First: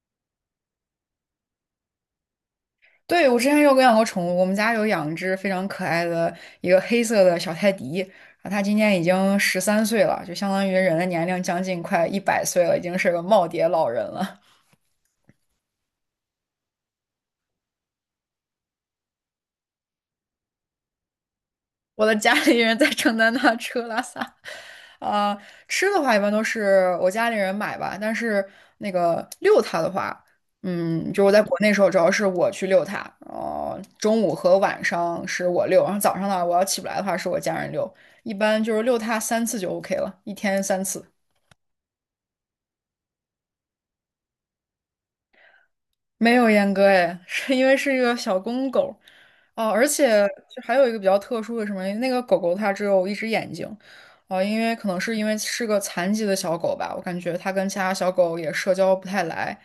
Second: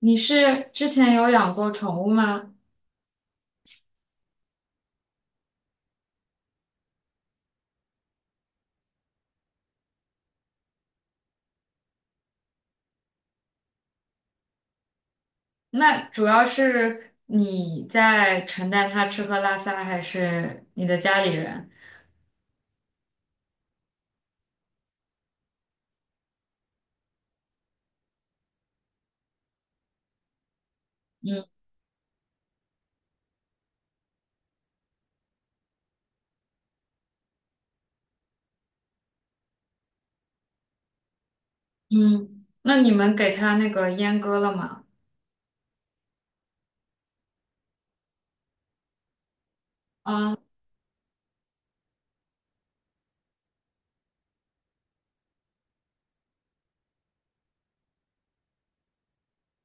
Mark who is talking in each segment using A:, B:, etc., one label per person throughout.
A: 你是之前有养过宠物吗？
B: 对，我之前有养过宠物，我们家有养一只非常可爱的一个黑色的小泰迪。它今年已经十三岁了，就相当于人的年龄将近快100岁了，已经是个耄耋老人了。
A: 那主要是你在承担它吃喝拉撒，还是你的家里人？
B: 我的家里人在承担他吃喝拉撒。啊、吃的话一般都是我家里人买吧，但是那个遛它的话。就我在
A: 嗯
B: 国内时候主要是我去遛它，中午和晚上是我遛，然后早上呢我要起不来的话是我家人遛，一般就是遛它三次就 OK 了，一天3次。
A: 嗯，那你们给它那个阉割了吗？
B: 没有阉割哎，是因为是一个小公狗。哦，而且
A: 啊，
B: 就还有一个比较特殊的什么，那个狗狗它只有一只眼睛。哦，因为可能是因为是个残疾的小狗吧，我感觉它跟其他小狗也社交不太来，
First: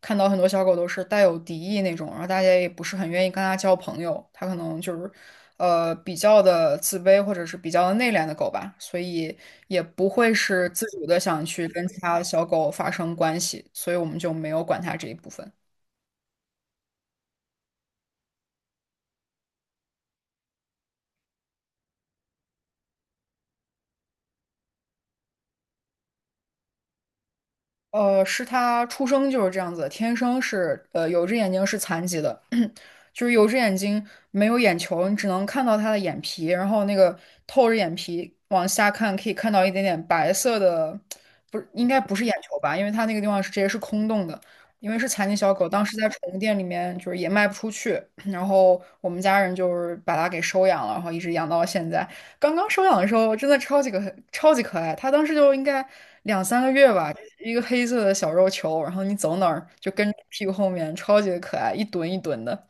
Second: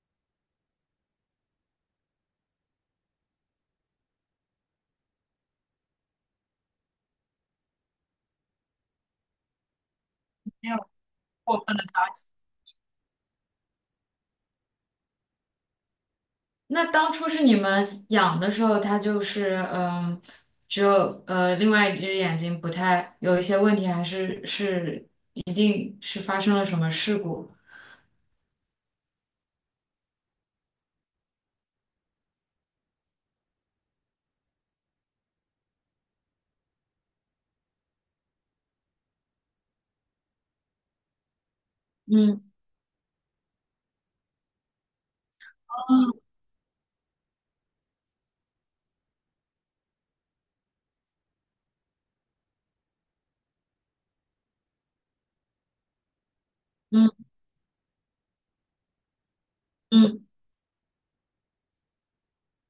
B: 看到很多小狗都是带有敌意那种，然后大家也不是很愿意跟它交朋友，它可能就是。比较的自卑或者是比较的内敛的狗吧，所以也不会是
A: 没有
B: 自主的想
A: 过
B: 去
A: 分的
B: 跟其
A: 操
B: 他
A: 心。
B: 小狗发生关系，所以我们就没有管它这一部分。
A: 那当初是你们养的时候，它就是只有另外一只眼睛不太有一些问题，还是一定是发生了什么事故？
B: 是他出生就是这样子的，天生是有一只眼睛是残疾的，就是有一只眼睛没有眼球，你只能看到他的眼皮，然后那个透着眼皮往下看，可以看到一点点白色的。不是，应该不是眼
A: 嗯
B: 球吧？因为它那个地方是直接是空洞的。因为是残疾小狗，当时在宠
A: 嗯
B: 物店里面就是也卖不出去，然后我们家人就是把它给收养了，然后一直养到了现在。刚刚收养的时候真的超级可爱，它当时就应该两三个月吧，
A: 嗯
B: 一个黑色的小肉球，然后你走哪儿就跟着
A: 嗯。
B: 屁股后面，超级可爱，一蹲一蹲的。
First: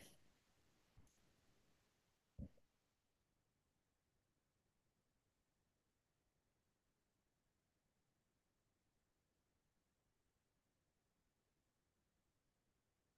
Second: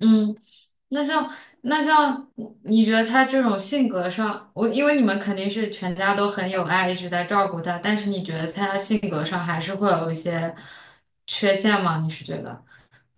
A: 嗯。那像那像你觉得他这种性格上，我因为你们肯定是全家都很有爱，一直在照顾他，但是你觉得他性格上还是会有一些缺陷吗？你是觉得？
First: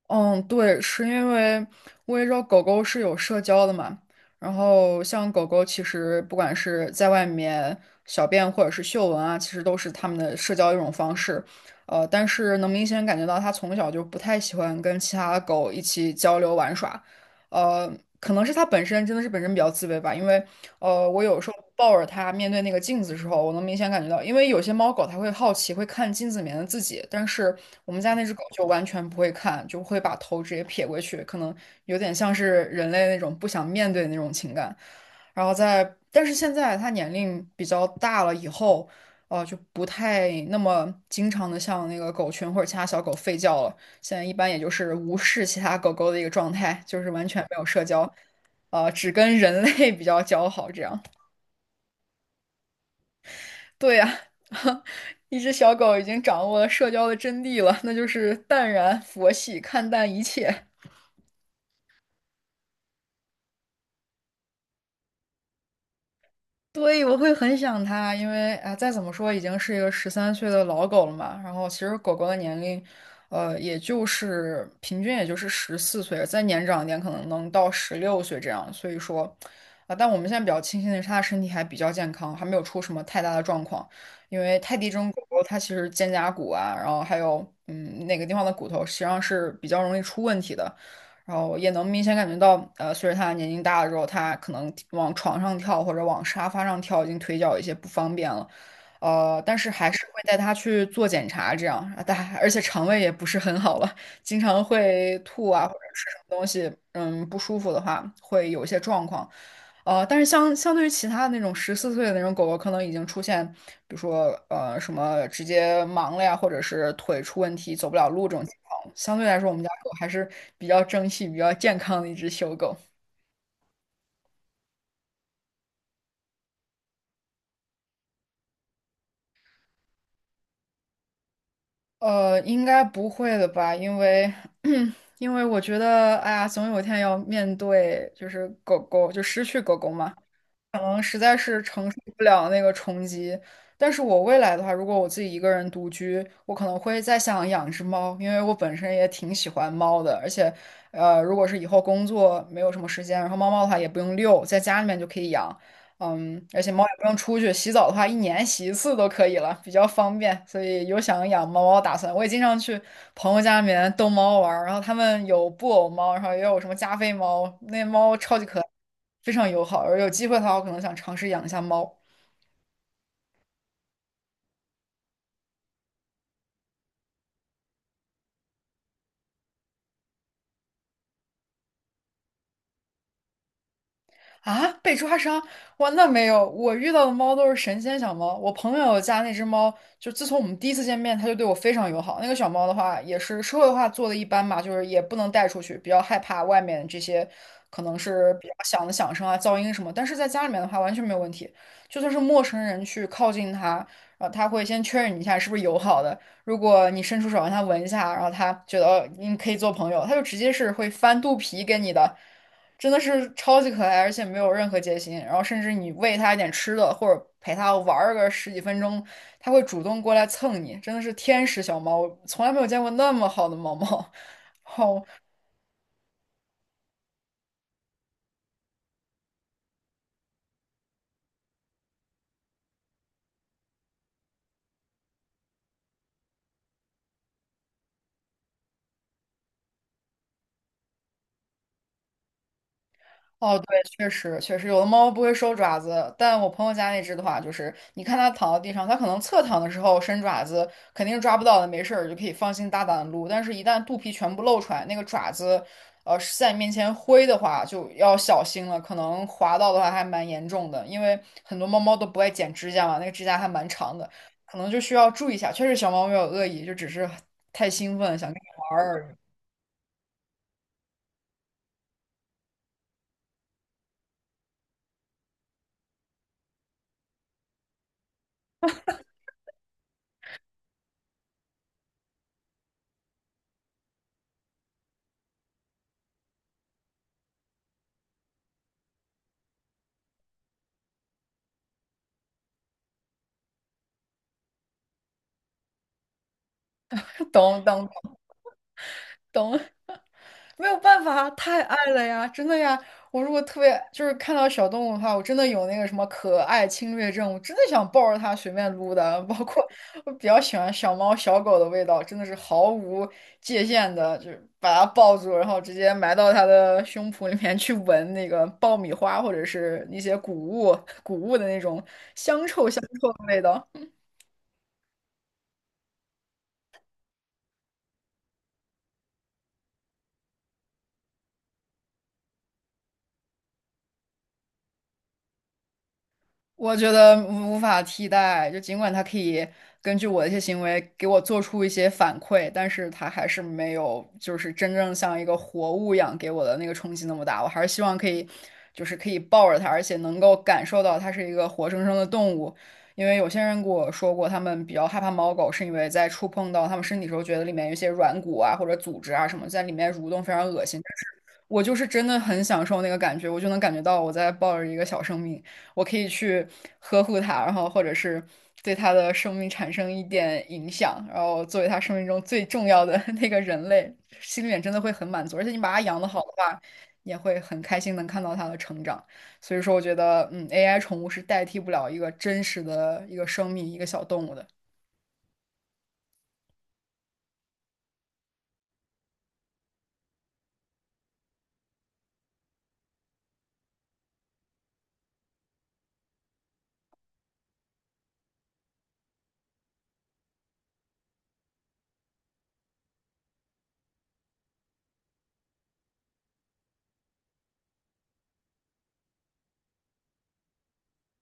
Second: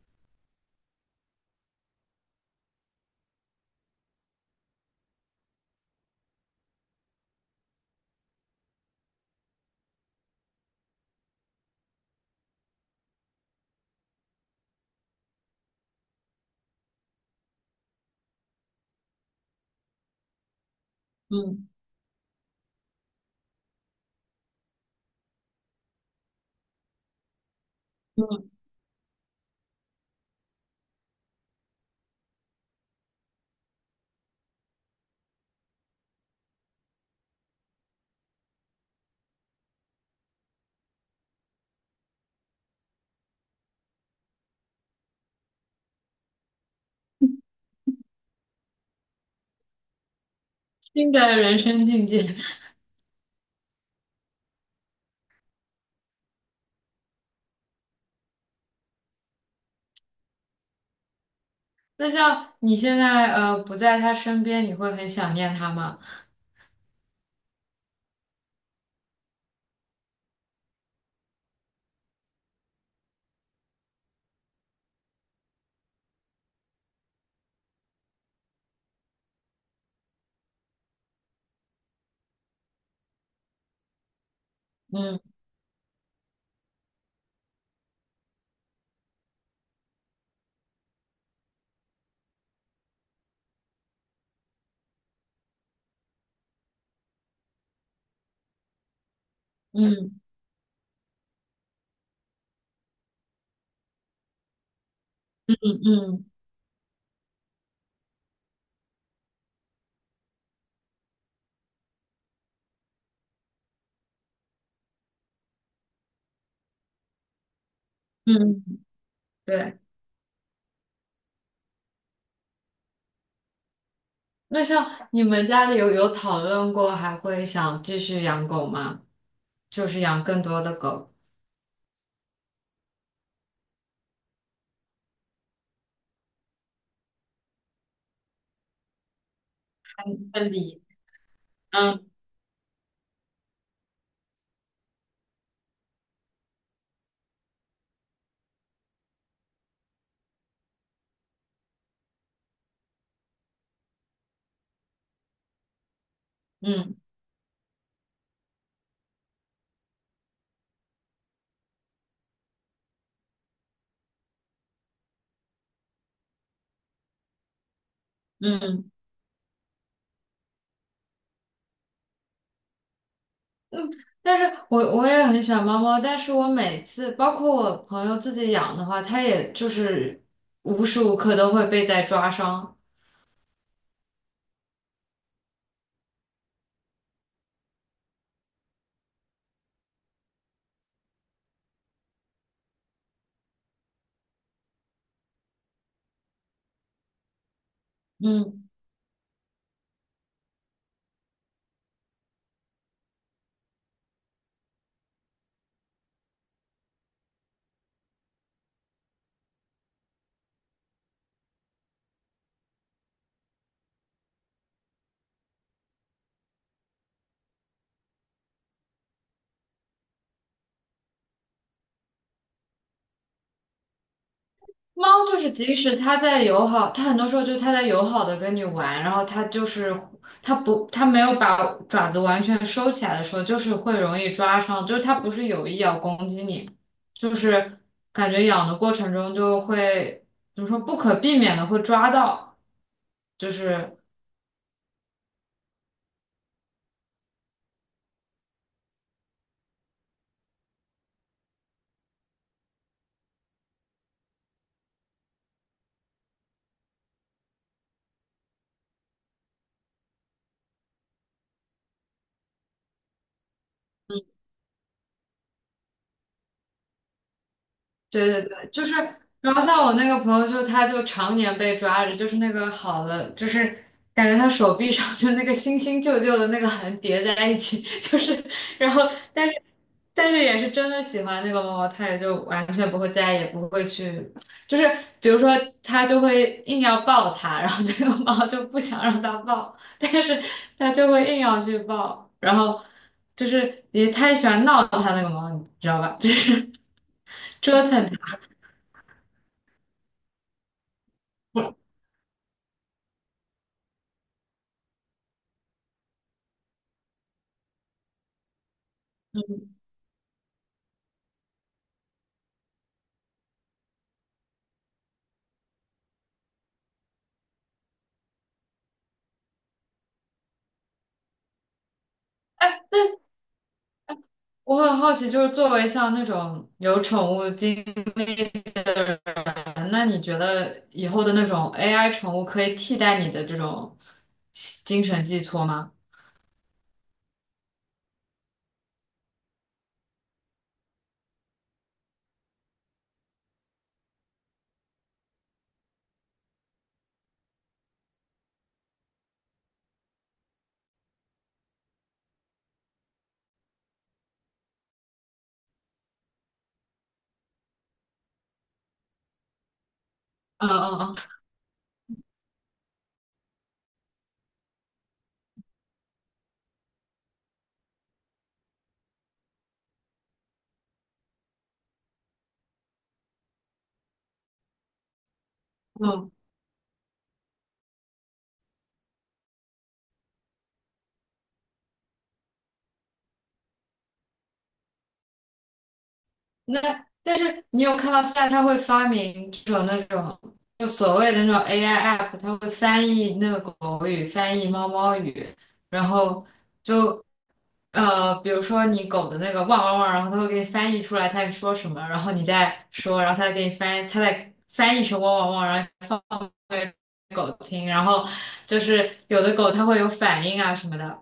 B: 嗯，对，是因为我也知道狗狗是有社交的嘛，然后像狗狗其实不管是在外面小便或者是嗅闻啊，其实都是它们的社交一种方式。但是能明显感觉到它从小就不太喜欢跟其他的狗一起交流玩耍。呃，可能是它本身真的是本身比较自卑吧，因为我有时候
A: 嗯
B: 抱着它面对那个镜子的时候，我能明显感觉到，因为有些猫狗它会好奇，会看镜子里面的自己，但是我们家那只狗
A: 嗯，
B: 就完全不会看，就会把头直接撇过去，可能有点像是人类那种不想面对的那种情感。然后在，但是现在它年龄比较大了以后，就不太那么经常的像那个狗群或者其他小狗吠叫了。现在一般也就是无视其他狗狗的一个状态，就是完全没有社交。只跟人类 比较交好。这样，
A: 新的人生境界。
B: 对呀、一只小狗已经掌握了社交的真谛了，那就是淡然佛系看淡一切。
A: 那像你现在不在他身边，你会很想念他吗？
B: 对，我会很想它，因为啊、再怎么说已经是一个十三岁的老狗了嘛。然后其实狗狗的年龄，也就是平均也就是十四岁，再年长一点可能能到16岁这样。所以说，啊、但我们现在比较庆幸的是，它的身体还比较健康，还没有出什么太大的状况。因为泰迪这种狗
A: 嗯
B: 狗，它其实肩胛骨啊，然后还有嗯哪个地方的骨头，实际上是比较容易出问题的。然后也能明显感觉到，随着他年龄大了之后，他可能往床上跳或者往沙发上跳，已经腿脚有一些不方便了。但是还是
A: 嗯
B: 会带他去做检查，这样，啊但而且肠胃也不是很好了，经常会吐
A: 嗯
B: 啊或者吃什么
A: 嗯
B: 东西，嗯，不舒服的话会有一些状况。但是相对于其他的那种十四岁的那种狗狗，可能已经出现，比如说什么直接盲了呀，或者是腿出问题走不了路这种情
A: 嗯，
B: 况。相对来说，我们家
A: 对。
B: 狗还是比较争气、比较健康的一只小狗。
A: 那像你们家里有讨论过还会想继续养狗吗？就是养更多的狗。
B: 应该不会的吧？因为 因为我觉得，哎呀，总有一天要面对，就是狗狗就失去狗狗嘛。
A: 分
B: 可
A: 离。
B: 能实在是承受不了那个冲击。但是我未来的话，如果我自己一个人独居，我可能会再想养只猫，因为我本身也挺喜欢猫的，而且。如果是以后工作没有什么时间，然后猫猫的话也不用遛，在家里面就可以养。而且猫也
A: 嗯
B: 不用出去，洗澡的话一年洗一次都可以了，比较方便，所以有想养猫猫的打算。我也经常去朋友家里面逗猫玩儿，然后他们有布偶猫，然后也有什么加菲猫，那猫超级可爱。
A: 嗯
B: 非常友好。而有机会的话，我可能想尝试养一下猫。
A: 嗯，但是我也很喜欢猫猫，但是我每次包括我朋友自己养的话，它也就是无时无刻都会被在抓伤。
B: 啊，被抓伤？哇，那没有，我遇到的猫都是神仙小猫。我朋友家那只猫，就自从我们第一次见面，它就对我非常友好。那个小猫的话，也是社会化做的一般嘛，就是也不能带出去，比较害怕外面这些可能是比较
A: 嗯。
B: 响的响声啊、噪音什么。但是在家里面的话，完全没有问题。就算是陌生人去靠近它，然后它会先确认你一下是不是友好的。如果你伸出手让它闻一下，然后它觉得哦你可以做朋友，它就直接是会翻肚皮给你的。真的是超级可爱，而且没有任何戒心。然后甚至你喂它一点吃的，或者陪它玩个10几分钟，它会主动过来蹭你，真的是天使小猫，我从来没有见过那么好的猫猫。好，
A: 猫就是，即使它在友好，它很多时候就是它在友好的跟你玩，然后它就是它不，它没有把爪子完全收起来的时候，就是会容易抓伤，就是它不是有意要攻击你，就是感觉养的过程中就会怎么说不可避免的会抓到，就
B: 哦，对，
A: 是
B: 确实确实，有的猫不会收爪子，但我朋友家那只的话，就是你看它躺在地上，它可能侧躺的时候伸爪子，肯定是抓不到的，没事儿就可以放心大胆的撸。但是，一旦肚皮全部露出来，那个爪子，是在你面前挥的话，就要小心了，可能划到的话还蛮严重的，因为很多猫猫都不爱剪指甲嘛，那个指甲还蛮长的，可能就需要注意一下。确实，小猫没有恶意，就只是太兴奋，想
A: 对
B: 跟
A: 对
B: 你
A: 对，
B: 玩
A: 就是，
B: 儿而已。
A: 然后像我那个朋友就，他就常年被抓着，就是那个好的，就是感觉他手臂上就那个新新旧旧的那个痕叠在一起，就是，然后但是但是也是真的喜欢那个猫猫，他也就完全不会再也不会去，就是比如说他就会硬要抱它，然后这个猫就不想让它抱，但是他就会硬要去抱，然后就是也太喜欢闹他那个猫，你知道吧？就是
B: 懂
A: 折腾
B: 懂
A: 它。
B: 懂。没有办法，太爱了呀，真的呀！我如果特别就是看到小动物的话，我真的有那个什么可爱侵略症，我真的想抱着它随便撸的。包括我比较喜欢小猫小狗的味道，真的是毫无界限的，就是把它抱住，然后直接埋到它的胸脯里面去闻那个爆米花或者是一些谷物的那种香臭香臭的味道。
A: 我很好奇，就是作为像那种有宠物经验，那你觉得以后的那种 AI 宠物可以替代你的这种精神寄托吗？
B: 我觉得无法替代，就尽管它可以根据我的一些行为给我做出一些反馈，但是它还是没有就是真正像一个活物一样给我的那个冲击那么大。我还是希望可以，就是可以抱着它，而且能够感受到它是一个活生生的动物。因为有些人跟我说过，他们比较害怕猫狗，是因为在触碰到他们身体的时候，觉得里面有一些软骨啊或者组织啊什么在里面蠕动，非常恶
A: 嗯
B: 心。
A: 嗯
B: 我就是真的很享受那个感觉，我就能感觉到我在抱着一个小生命，我可以去呵护它，然后或者是对它的生命产生一点影响，然后作为它生命中最重要的 那个人类，心里面真的会很满足。而且你把它养得好的
A: 嗯。
B: 话，也会很开心能看到它的成长。所以说，我觉得，AI 宠物是代替不了一个真实的一个生命，一个小动物的。
A: 那但是你有看到现在它会发明这种那种就所谓的那种 AI app，它会翻译那个狗语，翻译猫猫语，然后就比如说你狗的那个汪汪汪，然后它会给你翻译出来它在说什么，然后你再说，然后它再给你翻译，它再翻译成汪汪汪，然后给狗听，然后就是有的狗它会有反应啊什么的，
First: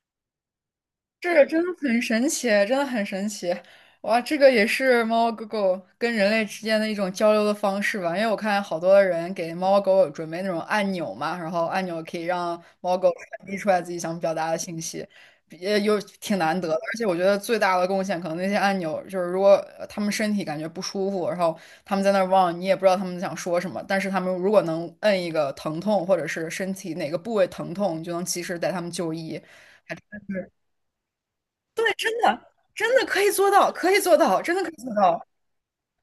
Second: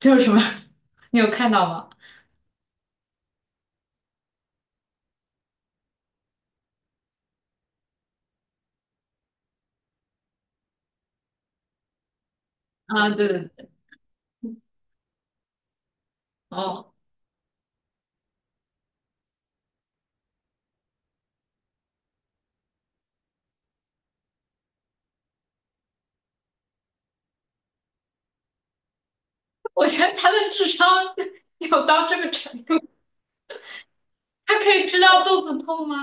A: 就是什么，你有
B: 是，
A: 看
B: 真
A: 到
B: 的
A: 吗？
B: 很神奇，真的很神奇。哇，这个也是猫猫狗狗跟人类之间的一种交流的方式吧？因为我看好多的人给猫猫狗狗准备那种按钮嘛，然后按钮可以让猫
A: 啊，
B: 狗
A: 对对
B: 传递出
A: 对，
B: 来自己想表达的信息，也有挺难得的。而
A: 哦。
B: 且我觉得最大的贡献，可能那些按钮就是如果它们身体感觉不舒服，然后他们在那儿望，你也不知道他们想说什么，但是他们如果能摁一个疼痛或者是身体哪个部位疼痛，你就能及时带他们就医。
A: 我觉得他的智商有到这个程度，
B: 真的可以做到，可以做到，真
A: 他
B: 的可
A: 可
B: 以
A: 以
B: 做
A: 知
B: 到，
A: 道肚子痛吗？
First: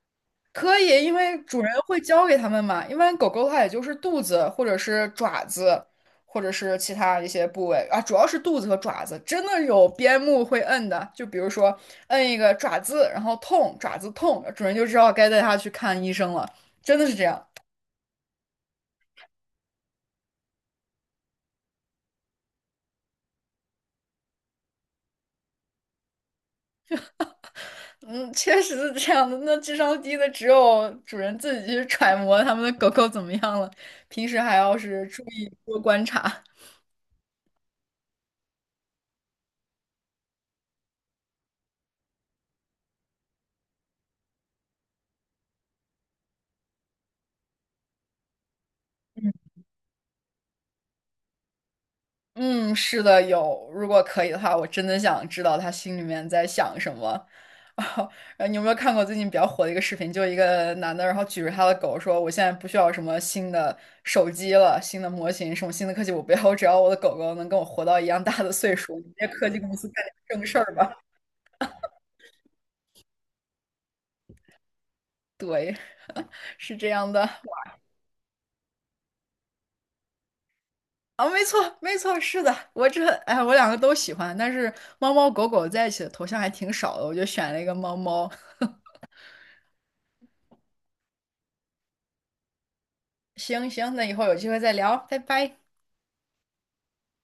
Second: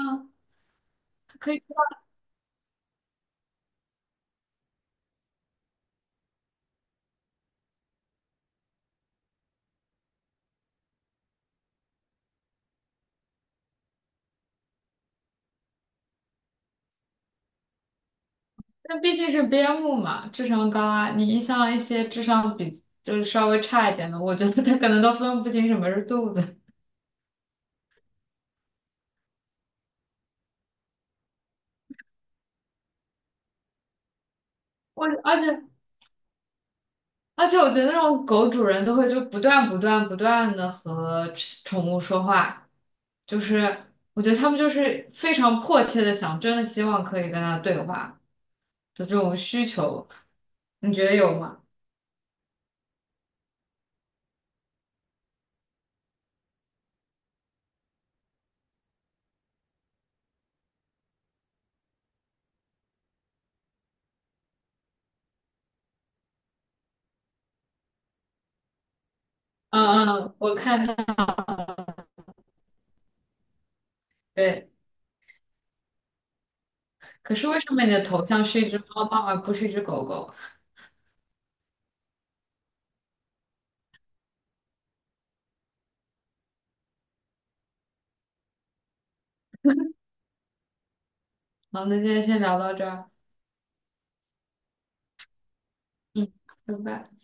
B: 可以，因为
A: 他可
B: 主
A: 以。
B: 人会教给他们嘛。一般狗狗它也就是肚子或者是爪子，或者是其他一些部位啊，主要是肚子和爪子，真的有边牧会摁的，就比如说摁一个爪子，然后痛，爪子痛，主人就知道该带它去看医生了，真的是这样。
A: 那毕竟是边牧嘛，智商高啊。你像一些智商比就是稍微差一点的，我觉得他可能都分不清什么是肚子。
B: 嗯，确实是这样的。那智商低的只有主人自己去揣摩他们的狗狗怎么样了，平时还要是
A: 我
B: 注
A: 而
B: 意
A: 且
B: 多观察。
A: 而且，我觉得那种狗主人都会就不断不断不断的和宠物说话，就是我觉得他们就是非常迫切的想，真的希望可以跟他对话的这种需求，你觉得有吗？
B: 嗯，是的，有。如果可以的话，我真的想知道他心里面在想什么。啊，你有没有看过最近比较火的一个视频？就一个男的，然后举着他的狗说："我现在不需要什么新的手机了，新的模型，什么新的科技，我不要，我只要我的狗狗能跟我活到一样大的岁数。你们这些科技公司干
A: 嗯
B: 点
A: 嗯，
B: 正
A: 我
B: 事儿
A: 看。
B: 吧。"
A: 对，
B: 对，是这样的。
A: 可是为什么你的头像是一只猫猫而不是一只狗狗？
B: 啊，没错，没错，是的，我这，哎，我两个都喜欢，但是猫猫狗狗在一起的头像还挺少的，我就选了一个猫猫。
A: 好，那今天先聊到这儿。
B: 行行，那以后有机会再聊，拜拜。
A: 嗯，拜拜。